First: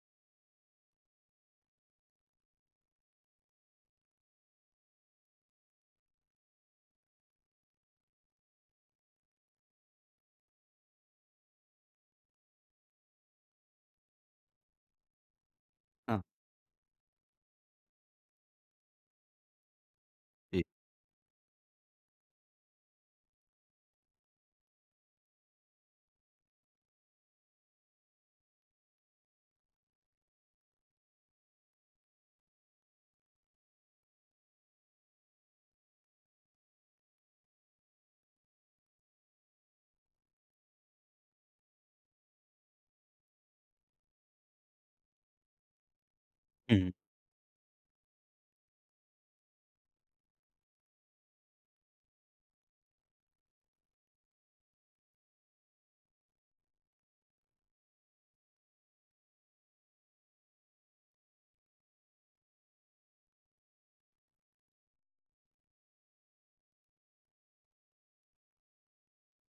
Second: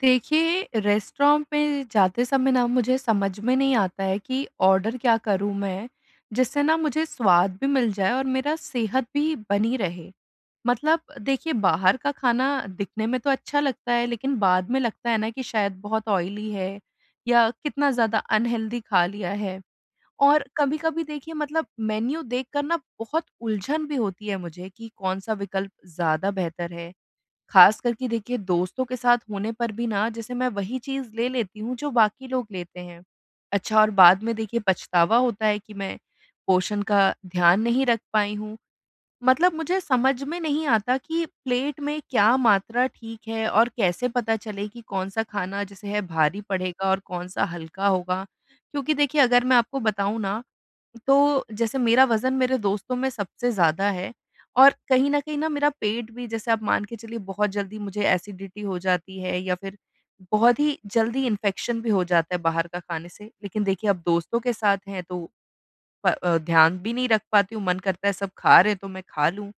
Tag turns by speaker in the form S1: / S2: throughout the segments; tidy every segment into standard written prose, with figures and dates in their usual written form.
S1: देखिए, रेस्टोरेंट में जाते समय ना मुझे समझ में नहीं आता है कि ऑर्डर क्या करूँ मैं, जिससे ना मुझे स्वाद भी मिल जाए और मेरा सेहत भी बनी रहे। मतलब देखिए, बाहर का खाना दिखने में तो अच्छा लगता है, लेकिन बाद में लगता है ना कि शायद बहुत
S2: हाँ।
S1: ऑयली है या कितना ज़्यादा अनहेल्दी खा लिया है। और
S2: जी।
S1: कभी-कभी देखिए मतलब मेन्यू देखकर ना बहुत उलझन भी होती है मुझे कि कौन-सा विकल्प ज़्यादा बेहतर है। खास करके देखिए दोस्तों के साथ होने पर भी ना जैसे मैं वही चीज़ ले लेती हूँ जो बाकी लोग लेते हैं। अच्छा और बाद में देखिए पछतावा होता है कि मैं पोषण का ध्यान नहीं रख पाई हूँ। मतलब मुझे समझ में नहीं आता कि प्लेट में क्या मात्रा ठीक है और कैसे पता चले कि कौन-सा खाना जैसे है भारी पड़ेगा
S2: हुँ।
S1: और कौन-सा हल्का होगा? क्योंकि देखिए अगर मैं आपको बताऊँ ना तो जैसे मेरा वज़न मेरे दोस्तों में सबसे ज़्यादा है और कहीं न कहीं ना मेरा पेट भी जैसे आप मान के चलिए बहुत जल्दी मुझे एसिडिटी हो जाती है या फिर बहुत ही जल्दी इन्फेक्शन भी हो जाता है बाहर का खाने से। लेकिन देखिए अब दोस्तों के साथ हैं तो ध्यान भी नहीं रख पाती हूँ, मन करता है सब खा रहे हैं तो मैं खा लूँ।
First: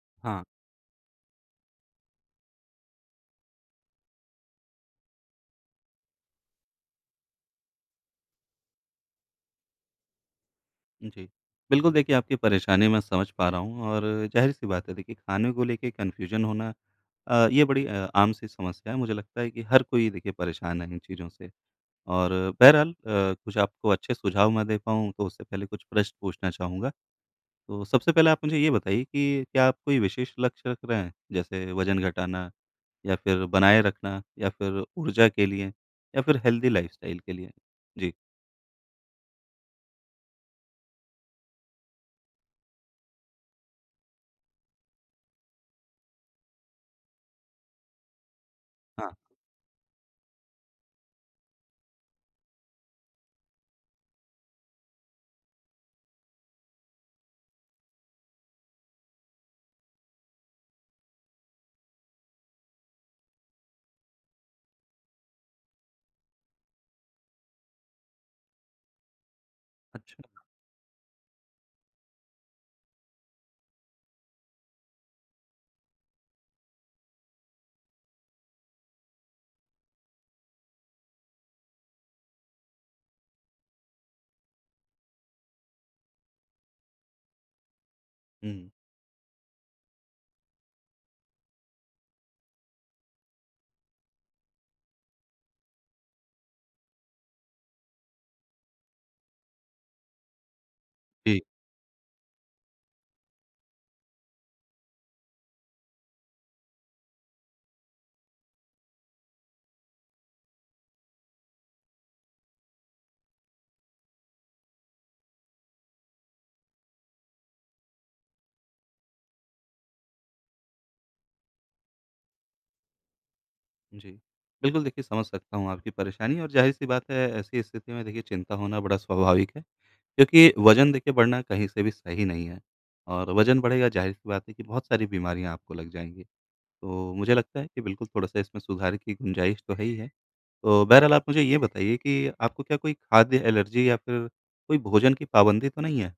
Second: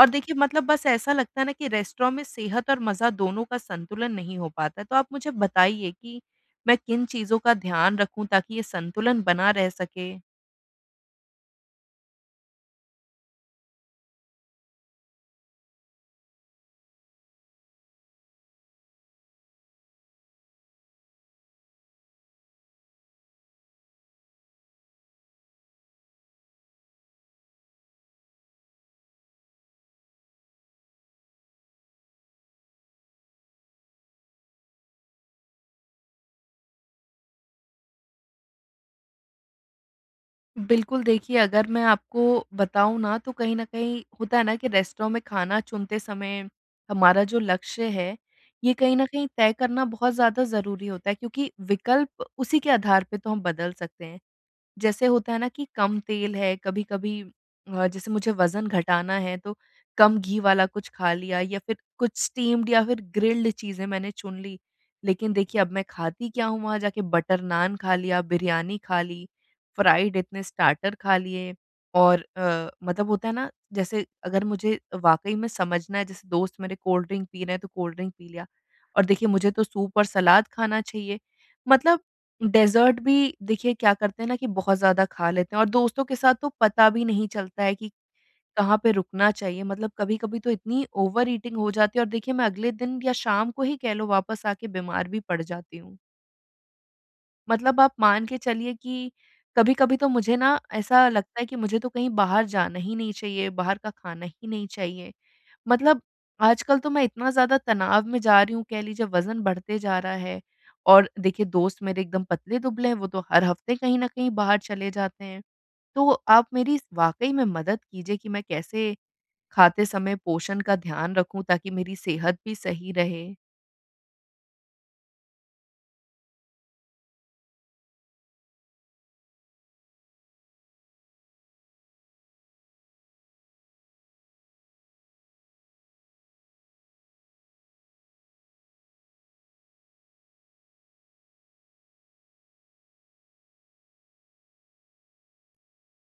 S1: और देखिए
S2: हाँ।
S1: मतलब बस ऐसा लगता है ना कि रेस्टोरेंट में सेहत और मज़ा दोनों का संतुलन नहीं हो पाता है। तो आप मुझे बताइए कि मैं किन चीज़ों का ध्यान रखूँ ताकि ये संतुलन बना रह सके?
S2: जी। बिल्कुल देखिए आपकी परेशानी मैं समझ पा रहा हूँ और ज़ाहिर-सी बात है देखिए खाने को लेके कन्फ्यूज़न होना ये बड़ी आम-सी समस्या है। मुझे लगता है कि हर कोई देखिए परेशान है इन चीज़ों से। और बहरहाल कुछ आपको अच्छे सुझाव मैं दे पाऊँ तो उससे पहले कुछ प्रश्न पूछना चाहूँगा। तो सबसे पहले आप मुझे ये बताइए कि क्या आप कोई विशेष लक्ष्य रख रहे हैं? जैसे वज़न घटाना या फिर बनाए रखना या फिर ऊर्जा के लिए या फिर हेल्दी लाइफ़स्टाइल के लिए? जी।
S1: बिल्कुल, देखिए अगर मैं आपको बताऊँ ना तो कहीं न कहीं होता है ना कि रेस्टोरेंट में खाना चुनते समय हमारा जो लक्ष्य है, ये कहीं न
S2: हाँ।
S1: कहीं तय करना बहुत ज़्यादा ज़रूरी होता है क्योंकि विकल्प उसी के आधार पे तो हम बदल सकते हैं। जैसे होता है ना कि कम तेल है, कभी-कभी जैसे मुझे वज़न घटाना है तो कम घी वाला कुछ खा लिया या फिर कुछ स्टीम्ड या फिर ग्रिल्ड चीज़ें मैंने चुन ली। लेकिन देखिए अब मैं खाती क्या हूँ वहाँ जाके बटर नान खा लिया, बिरयानी खा ली, फ्राइड
S2: अच्छा।
S1: इतने स्टार्टर खा लिए और मतलब होता है ना जैसे अगर मुझे वाक़ई में समझना है जैसे दोस्त मेरे कोल्ड ड्रिंक पी रहे हैं तो कोल्ड ड्रिंक पी लिया और देखिए मुझे तो सूप और सलाद खाना चाहिए। मतलब डेज़र्ट भी देखिए क्या करते हैं ना कि बहुत ज़्यादा खा लेते हैं और दोस्तों के साथ तो पता भी नहीं चलता है कि
S2: हुँ।
S1: कहाँ पे रुकना चाहिए। मतलब कभी-कभी तो इतनी ओवर ईटिंग हो जाती है और देखिए मैं अगले दिन या शाम को ही कह लो वापस आके बीमार भी पड़ जाती हूँ। मतलब आप मान के चलिए कि कभी-कभी तो मुझे ना ऐसा लगता
S2: जी।
S1: है कि मुझे तो कहीं बाहर जाना ही नहीं चाहिए, बाहर का खाना ही नहीं चाहिए। मतलब आजकल तो मैं इतना ज़्यादा तनाव में जा रही हूँ, कह लीजिए वज़न बढ़ते जा रहा है और देखिए दोस्त मेरे एकदम पतले-दुबले हैं, वो तो हर हफ्ते कहीं न कहीं बाहर चले जाते हैं। तो आप मेरी इस वाक़ई में मदद कीजिए कि मैं कैसे खाते समय पोषण का ध्यान रखूँ ताकि मेरी सेहत भी सही रहे?
S2: जी। बिल्कुल देखिए समझ सकता हूँ आपकी परेशानी और ज़ाहिर-सी बात है ऐसी स्थिति में देखिए चिंता होना बड़ा स्वाभाविक है, क्योंकि वज़न देखिए बढ़ना कहीं से भी सही नहीं है और वज़न बढ़ेगा ज़ाहिर-सी बात है कि बहुत सारी बीमारियाँ आपको लग जाएँगी। तो मुझे लगता है कि बिल्कुल थोड़ा-सा इसमें सुधार की गुंजाइश तो है ही है। तो बहरहाल आप मुझे ये बताइए कि आपको क्या कोई खाद्य एलर्जी या फिर कोई भोजन की पाबंदी तो नहीं है?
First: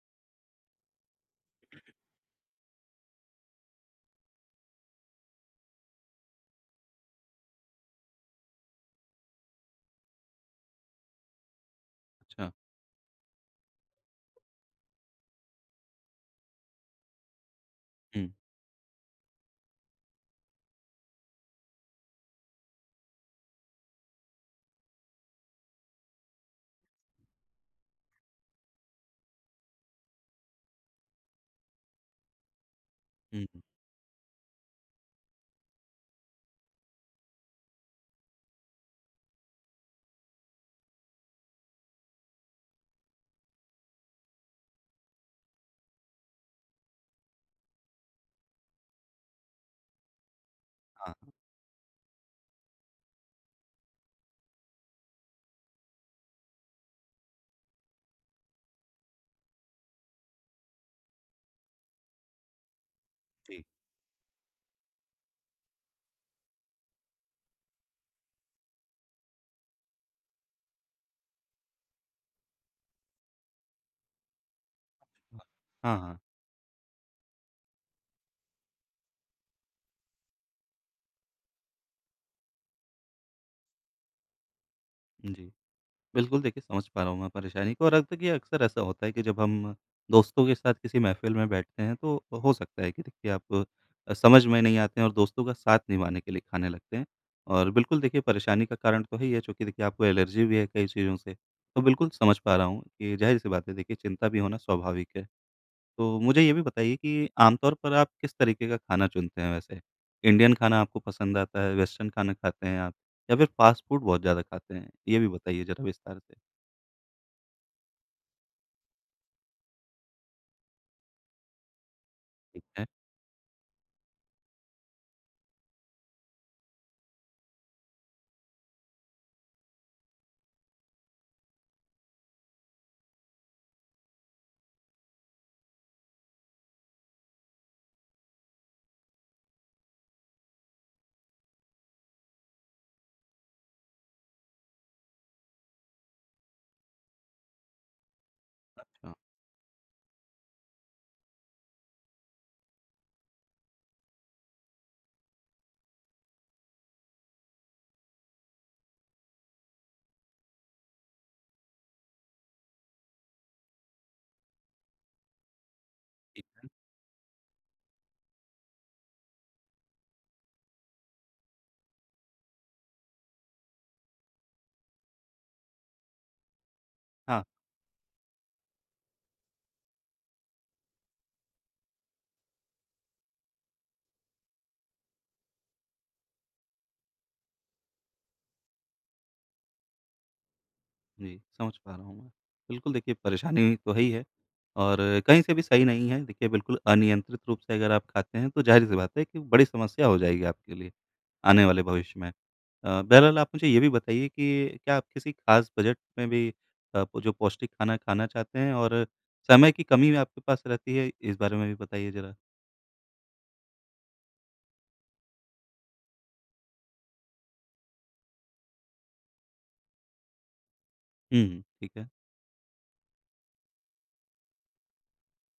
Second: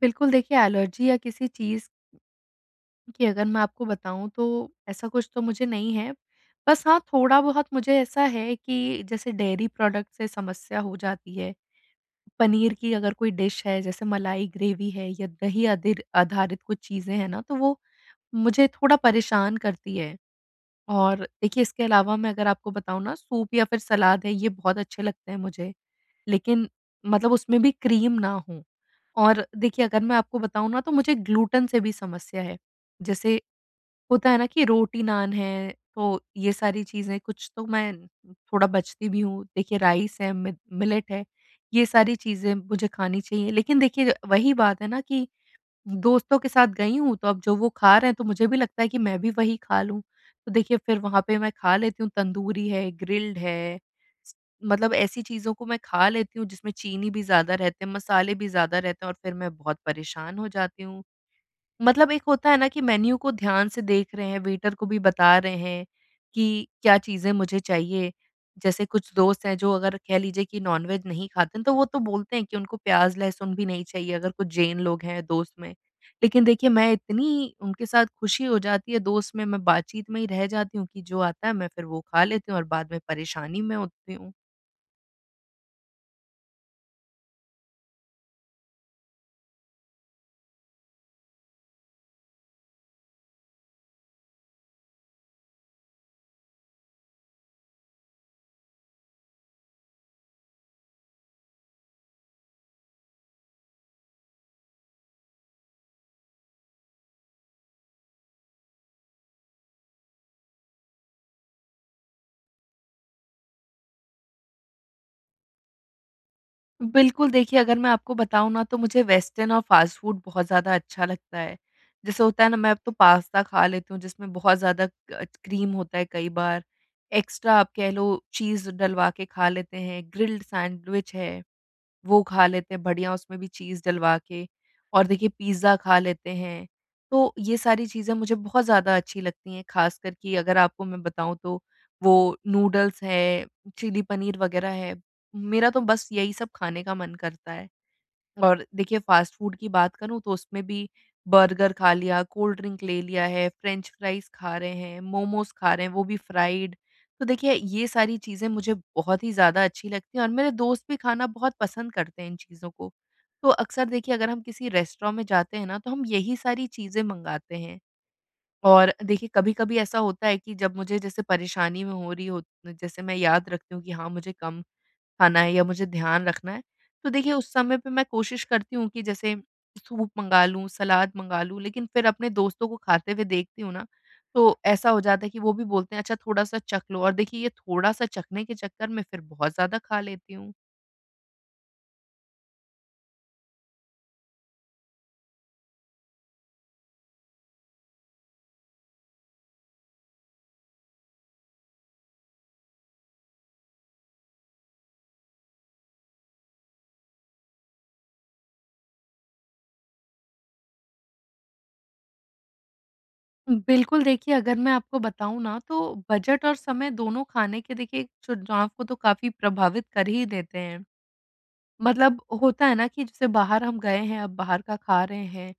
S1: बिल्कुल, देखिए एलर्जी या किसी चीज़ की अगर मैं आपको बताऊँ तो ऐसा कुछ तो मुझे नहीं है। बस हाँ, थोड़ा-बहुत मुझे ऐसा है कि जैसे डेयरी प्रोडक्ट से समस्या हो जाती है।
S2: अच्छा।
S1: पनीर की अगर कोई डिश है जैसे मलाई ग्रेवी है या दही अधिर आधारित कुछ चीज़ें हैं ना, तो वो
S2: हुँ,
S1: मुझे थोड़ा परेशान करती है। और देखिए इसके अलावा मैं अगर आपको बताऊँ ना सूप या फिर सलाद है ये बहुत अच्छे लगते हैं मुझे, लेकिन मतलब उसमें भी क्रीम ना हो। और देखिए अगर मैं आपको बताऊँ ना तो मुझे ग्लूटन से भी समस्या है। जैसे
S2: हुँ, हुँ।
S1: होता है ना कि रोटी नान है, तो ये सारी चीज़ें कुछ तो मैं थोड़ा बचती भी हूँ। देखिए राइस है, मि मिलेट है, ये सारी चीज़ें मुझे खानी चाहिए। लेकिन देखिए वही बात है ना कि दोस्तों के साथ गई हूँ तो अब जो वो खा रहे हैं तो मुझे भी लगता है कि मैं भी वही खा लूँ। तो देखिए फिर
S2: हाँ।
S1: वहाँ पे मैं खा लेती हूँ तंदूरी है, ग्रिल्ड है, स मतलब ऐसी चीज़ों को मैं खा लेती हूँ जिसमें चीनी भी ज़्यादा रहते हैं, मसाले भी ज़्यादा रहते हैं और फिर मैं बहुत परेशान हो जाती हूँ। मतलब एक होता है ना कि मेन्यू को
S2: जी।
S1: ध्यान से देख रहे हैं, वेटर को भी बता रहे हैं कि क्या चीज़ें मुझे चाहिए। जैसे कुछ दोस्त हैं जो अगर कह लीजिए कि नॉनवेज नहीं खाते हैं, तो वो तो बोलते हैं कि उनको प्याज़, लहसुन भी नहीं चाहिए, अगर कुछ जैन लोग हैं दोस्त में।
S2: हाँ, हाँ, हाँ।
S1: लेकिन देखिए मैं इतनी उनके साथ खुशी हो जाती है दोस्त में, मैं बातचीत में ही रह जाती हूँ कि जो आता है मैं फिर वो खा लेती हूँ और बाद में परेशानी में होती हूँ।
S2: जी। बिल्कुल, देखिए समझ पा रहा हूँ मैं परेशानी को और अब तक ये अक्सर ऐसा होता है कि जब हम दोस्तों के साथ किसी महफ़िल में बैठते हैं तो हो सकता है कि देखिए आप समझ में नहीं आते हैं और दोस्तों का साथ निभाने के लिए खाने लगते हैं। और बिल्कुल देखिए परेशानी का कारण तो है ही है चूँकि देखिए आपको एलर्जी भी है कई चीज़ों से। तो बिल्कुल समझ पा रहा हूँ कि ज़ाहिर-सी बात है देखिए चिंता भी होना स्वाभाविक है। तो मुझे ये भी बताइए कि आमतौर पर आप किस तरीके का खाना चुनते हैं वैसे? इंडियन खाना आपको पसंद आता है, वेस्टर्न खाना खाते हैं आप या फिर फ़ास्ट फ़ूड बहुत ज़्यादा खाते हैं? ये भी बताइए ज़रा विस्तार से।
S1: बिल्कुल, देखिए अगर मैं आपको बताऊँ ना तो मुझे वेस्टर्न और फ़ास्ट फ़ूड बहुत ज़्यादा अच्छा लगता है। जैसे होता है ना
S2: ठीक
S1: मैं अब
S2: है।
S1: तो पास्ता खा लेती हूँ जिसमें बहुत ज़्यादा क क्रीम होता है कई बार, एक्स्ट्रा आप कह लो चीज़ डलवा के खा लेते हैं, ग्रिल्ड सैंडविच है। वो खा लेते हैं बढ़िया उसमें भी चीज़ डलवा के और देखिए पिज़्ज़ा खा लेते हैं। तो ये सारी चीज़ें मुझे बहुत ज़्यादा अच्छी लगती हैं, ख़ासकर कि अगर आपको मैं बताऊँ तो वो नूडल्स है, चिली पनीर वग़ैरह है। मेरा तो बस यही सब खाने का मन करता है। और देखिए
S2: अच्छा,
S1: फ़ास्ट फ़ूड की बात करूँ तो उसमें भी बर्गर खा लिया, कोल्ड ड्रिंक ले लिया है, फ्रेंच फ्राइज़ खा रहे हैं, मोमोज़ खा रहे हैं, वो भी फ्राइड। तो देखिए ये सारी चीज़ें मुझे बहुत ही ज़्यादा अच्छी लगती हैं और मेरे दोस्त भी खाना बहुत पसंद करते हैं इन चीज़ों को। तो अक्सर देखिए अगर हम किसी रेस्टोरेंट में जाते हैं ना तो हम यही
S2: ठीक है।
S1: सारी चीज़ें मँगाते हैं। और देखिए कभी-कभी ऐसा होता है कि जब मुझे जैसे परेशानी में हो रही हो जैसे मैं याद रखती हूँ कि हाँ, मुझे कम खाना है या मुझे ध्यान रखना है। तो देखिए
S2: हाँ।
S1: उस समय पे मैं कोशिश करती हूँ कि जैसे सूप मँगा लूँ, सलाद मँगा लूँ, लेकिन फिर अपने दोस्तों को खाते हुए देखती हूँ ना, तो ऐसा हो जाता है कि वो भी बोलते हैं अच्छा थोड़ा-सा चख लो और देखिए ये थोड़ा-सा चखने के चक्कर में फिर बहुत ज़्यादा खा लेती हूँ।
S2: जी, समझ पा रहा हूँ मैं। बिल्कुल देखिए परेशानी तो है ही है और कहीं से भी सही नहीं है। देखिए बिल्कुल अनियंत्रित रूप से अगर आप खाते हैं तो ज़ाहिर-सी बात है कि बड़ी समस्या हो जाएगी आपके लिए आने वाले भविष्य में। बहरहाल आप मुझे ये भी बताइए कि क्या आप किसी ख़ास बजट में भी जो पौष्टिक खाना खाना चाहते हैं और समय की कमी आपके पास रहती है? इस बारे में भी बताइए ज़रा।
S1: बिल्कुल, देखिए अगर मैं आपको बताऊँ ना तो बजट और समय दोनों खाने के देखिए चुनाव को तो काफ़ी प्रभावित कर ही देते हैं।
S2: हुँ, हुँ, ठीक है।
S1: मतलब होता है ना कि जैसे बाहर हम गए हैं, अब बाहर का खा रहे हैं,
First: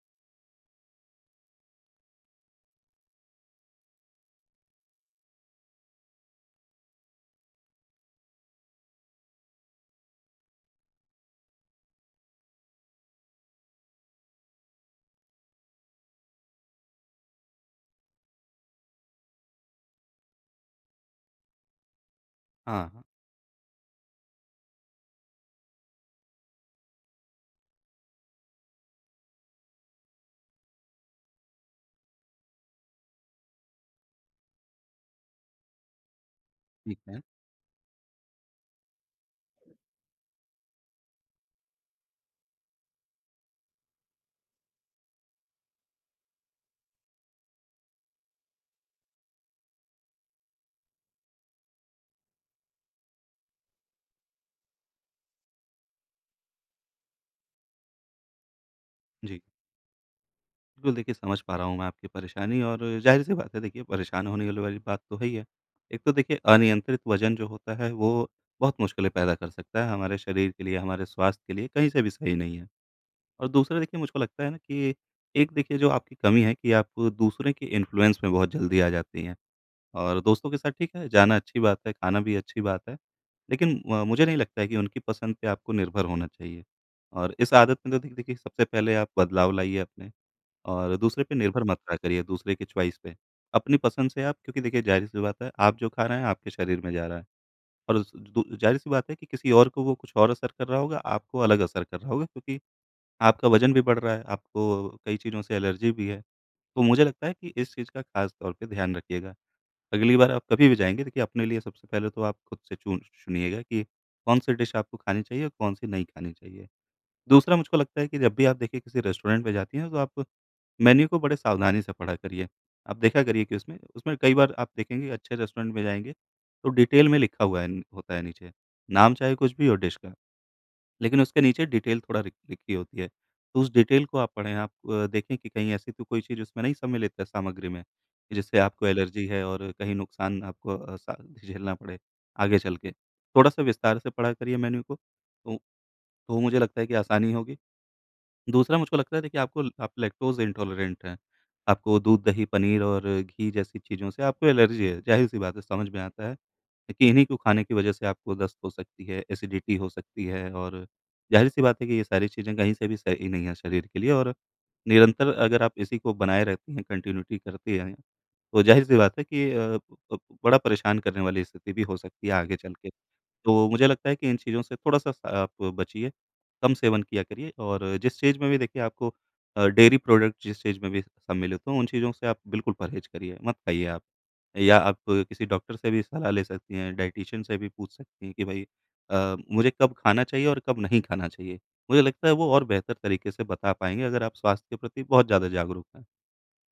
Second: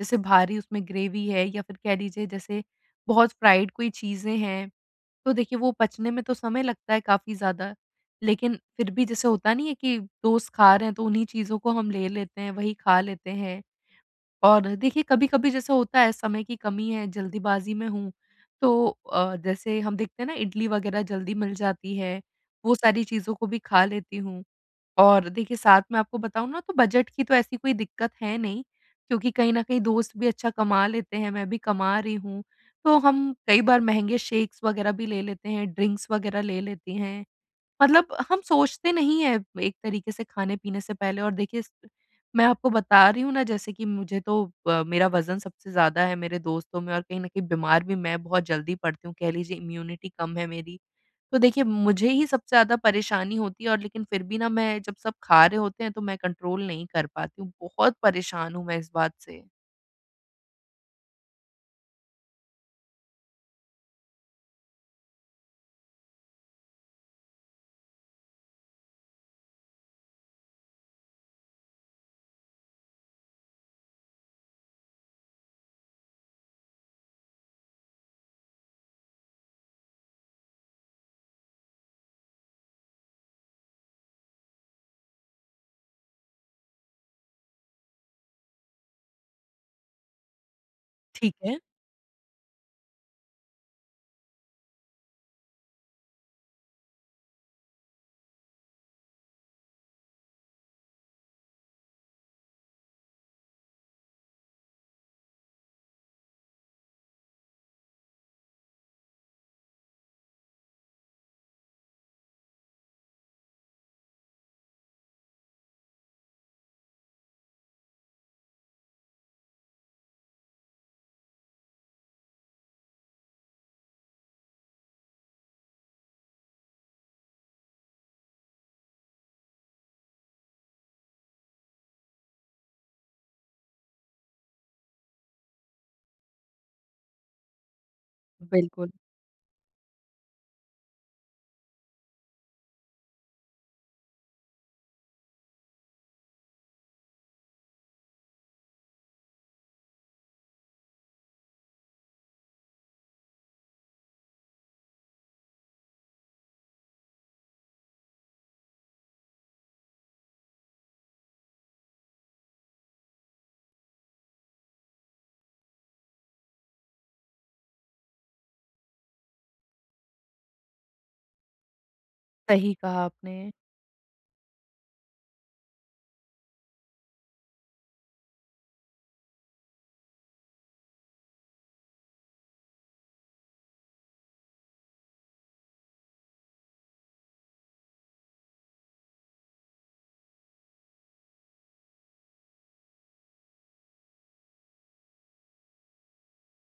S1: जैसे भारी उसमें ग्रेवी है या फिर कह लीजिए जैसे बहुत फ्राइड कोई चीज़ें हैं, तो देखिए वो पचने में तो समय लगता है काफ़ी ज़्यादा। लेकिन फिर भी जैसे होता नहीं है कि दोस्त खा रहे हैं तो उन्हीं चीज़ों को हम ले लेते हैं, वही खा लेते हैं। और देखिए कभी-कभी जैसे होता है समय की कमी है, जल्दीबाज़ी में हूँ, तो जैसे हम देखते हैं ना इडली वगैरह जल्दी मिल जाती है, वो
S2: हाँ, हाँ,
S1: सारी चीज़ों को भी खा लेती हूँ। और देखिए साथ में आपको बताऊँ ना तो बजट की तो ऐसी कोई दिक्कत है नहीं, क्योंकि कहीं न कहीं दोस्त भी अच्छा कमा लेते हैं, मैं भी कमा रही हूँ। तो हम कई बार महँगे शेक्स वग़ैरह भी ले लेते हैं, ड्रिंक्स वग़ैरह ले लेती
S2: ठीक है।
S1: हैं। मतलब हम सोचते नहीं हैं एक तरीके से खाने-पीने से पहले और देखिए स मैं आपको बता रही हूँ ना जैसे कि मुझे तो मेरा वज़न सबसे ज़्यादा है मेरे दोस्तों में और कहीं न कहीं बीमार भी मैं बहुत जल्दी पड़ती हूँ, कह लीजिए इम्यूनिटी कम है मेरी। तो देखिए, मुझे ही सबसे ज़्यादा परेशानी होती है और लेकिन फिर भी ना मैं जब सब खा रहे होते हैं तो मैं कंट्रोल नहीं कर पाती हूँ। बहुत परेशान हूँ मैं इस बात
S2: जी।
S1: से।
S2: बिल्कुल, देखिए समझ पा रहा हूँ मैं आपकी परेशानी और ज़ाहिर-सी बात है देखिए परेशान होने वाली वाली बात तो है ही है। एक तो देखिए अनियंत्रित वज़न जो होता है वो बहुत मुश्किलें पैदा कर सकता है हमारे शरीर के लिए, हमारे स्वास्थ्य के लिए कहीं से भी सही नहीं है। और दूसरा देखिए मुझको लगता है ना कि एक देखिए जो आपकी कमी है कि आप दूसरे के इन्फ्लुएंस में बहुत जल्दी आ जाती हैं। और दोस्तों के साथ ठीक है, जाना अच्छी बात है, खाना भी अच्छी बात है। लेकिन मुझे नहीं लगता है कि उनकी पसंद पे आपको निर्भर होना चाहिए। और इस आदत में तो देखिए देखिए सबसे पहले आप बदलाव लाइए अपने। और दूसरे पे
S1: ठीक है,
S2: निर्भर मत रहा करिए, दूसरे की चॉइस पे। अपनी पसंद से आप क्योंकि देखिए ज़ाहिर-सी बात है, आप जो खा रहे हैं, आपके शरीर में जा रहा है और उस दू ज़ाहिर-सी बात है कि किसी और को वो कुछ और असर कर रहा होगा, आपको अलग असर कर रहा होगा क्योंकि आपका वज़न भी बढ़ रहा है, आपको कई चीज़ों से एलर्जी भी है। तो मुझे लगता है कि इस चीज़ का ख़ास तौर पे ध्यान रखिएगा। अगली बार आप कभी भी जाएँगे, देखिए अपने लिए सबसे पहले तो आप खुद से चुनिएगा कि कौन-सी डिश आपको खानी चाहिए और कौन-सी नहीं खानी चाहिए। दूसरा मुझको लगता है कि जब भी आप देखिए किसी रेस्टोरेंट में जाती हैं तो आप मेन्यू को बड़े सावधानी से पढ़ा करिए। आप देखा करिए कि उसमें उसमें कई बार आप देखेंगे अच्छे रेस्टोरेंट में जाएँगे तो डिटेल में लिखा हुआ है न होता है नीचे। नाम चाहे कुछ भी हो डिश का, लेकिन उसके नीचे डिटेल थोड़ा लिखी होती है। तो उस डिटेल को आप पढ़ें, आप देखें कि कहीं ऐसी तो कोई चीज़ उसमें नहीं सम्मिलित है सामग्री में, कि जिससे आपको
S1: बिल्कुल,
S2: एलर्जी है और कहीं नुकसान आपको अ, सा झेलना पड़े आगे चल के। थोड़ा-सा विस्तार से पढ़ा करिए मेन्यू को, तो मुझे लगता है कि आसानी होगी। दूसरा मुझको लगता है देखिए आपको आप लैक्टोज़ इंटॉलरेंट हैं। आपको दूध, दही, पनीर और घी जैसी चीज़ों से आपको एलर्जी है, ज़ाहिर-सी बात है समझ में आता है कि इन्हीं को खाने की वजह से आपको दस्त हो सकती है, एसिडिटी हो सकती है और ज़ाहिर-सी बात है कि ये सारी चीज़ें कहीं से भी सही नहीं है शरीर के लिए और निरंतर अगर आप इसी को बनाए रहती हैं, कंटिन्यूटी करती हैं, तो ज़ाहिर-सी बात है कि अ, ब ब बड़ा परेशान करने वाली स्थिति भी हो सकती है आगे चल
S1: सही
S2: के।
S1: कहा आपने,
S2: तो मुझे लगता है कि इन चीज़ों से थोड़ा-सा स आप बचिए, कम सेवन किया करिए और जिस चीज़ में भी देखिए आपको डेयरी प्रोडक्ट जिस चीज़ में भी सम्मिलित हों, उन चीज़ों से आप बिल्कुल परहेज़ करिए, मत खाइए आप। या आप किसी डॉक्टर से भी सलाह ले सकती हैं, डायटीशियन से भी पूछ सकती हैं कि भई मुझे कब खाना चाहिए और कब नहीं खाना चाहिए। मुझे लगता है वो और बेहतर तरीके से बता पाएँगे अगर आप स्वास्थ्य के प्रति बहुत ज़्यादा जागरूक हैं।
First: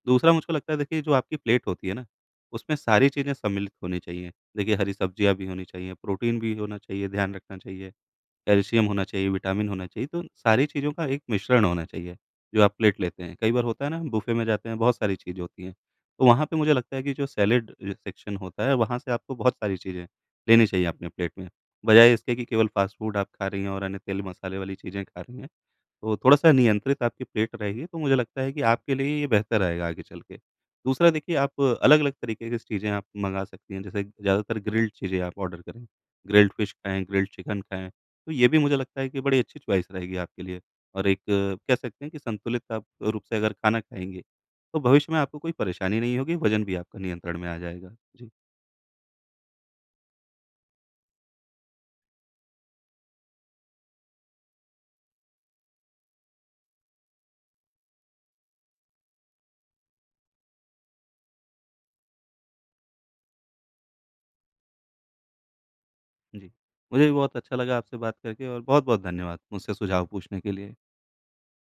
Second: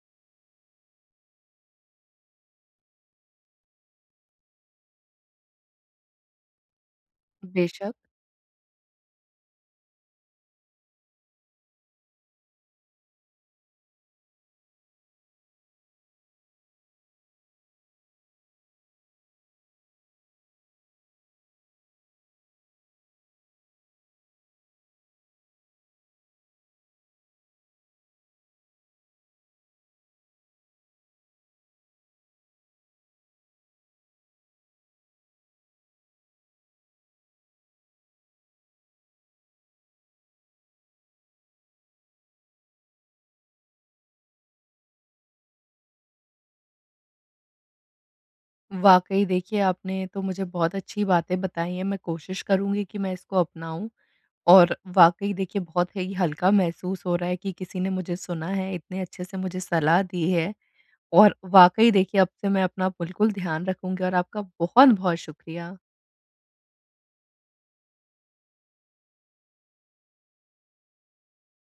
S2: दूसरा मुझको लगता है देखिए जो आपकी प्लेट होती है ना, उसमें सारी चीज़ें सम्मिलित होनी चाहिए। देखिए हरी सब्जियाँ भी होनी चाहिए, प्रोटीन भी होना चाहिए, ध्यान रखना चाहिए,
S1: बेशक।
S2: कैल्शियम होना चाहिए, विटामिन होना चाहिए, तो सारी चीज़ों का एक मिश्रण होना चाहिए, जो आप प्लेट लेते हैं। कई बार होता है ना हम बुफ़े में जाते हैं, बहुत सारी चीज़ होती हैं, तो वहाँ पे मुझे लगता है कि जो सैलेड सेक्शन होता है, वहाँ से आपको बहुत सारी चीज़ें लेनी चाहिए अपने प्लेट में। बजाय इसके कि केवल फ़ास्ट फ़ूड आप खा रही हैं और अन्य तेल मसाले वाली चीज़ें खा रही हैं। तो थोड़ा-सा नियंत्रित आपकी प्लेट रहेगी, तो मुझे लगता है कि आपके लिए ये बेहतर रहेगा आगे चल के। दूसरा देखिए आप अलग-अलग तरीके की चीज़ें आप मँगा सकती हैं, जैसे ज़्यादातर ग्रिल्ड चीज़ें आप ऑर्डर करें, ग्रिल्ड फिश खाएँ, ग्रिल्ड चिकन खाएँ, तो ये भी मुझे लगता है कि बड़ी अच्छी चॉइस रहेगी आपके लिए। और एक कह सकते हैं कि संतुलित आप रूप से अगर खाना खाएँगे, तो भविष्य में आपको कोई परेशानी नहीं होगी, वज़न भी आपका नियंत्रण में आ जाएगा। जी।
S1: वाक़ई देखिए, आपने तो मुझे बहुत अच्छी बातें बताई हैं, मैं कोशिश करूँगी कि मैं इसको अपनाऊँ और वाक़ई देखिए, बहुत ही हल्का महसूस हो रहा है कि किसी ने मुझे सुना है, इतने अच्छे से मुझे सलाह दी है और वाक़ई देखिए, अब से मैं अपना बिल्कुल ध्यान रखूँगी और आपका बहुत-बहुत शुक्रिया।
S2: जी। मुझे भी बहुत अच्छा लगा आपसे बात करके और बहुत-बहुत धन्यवाद मुझसे सुझाव पूछने के लिए।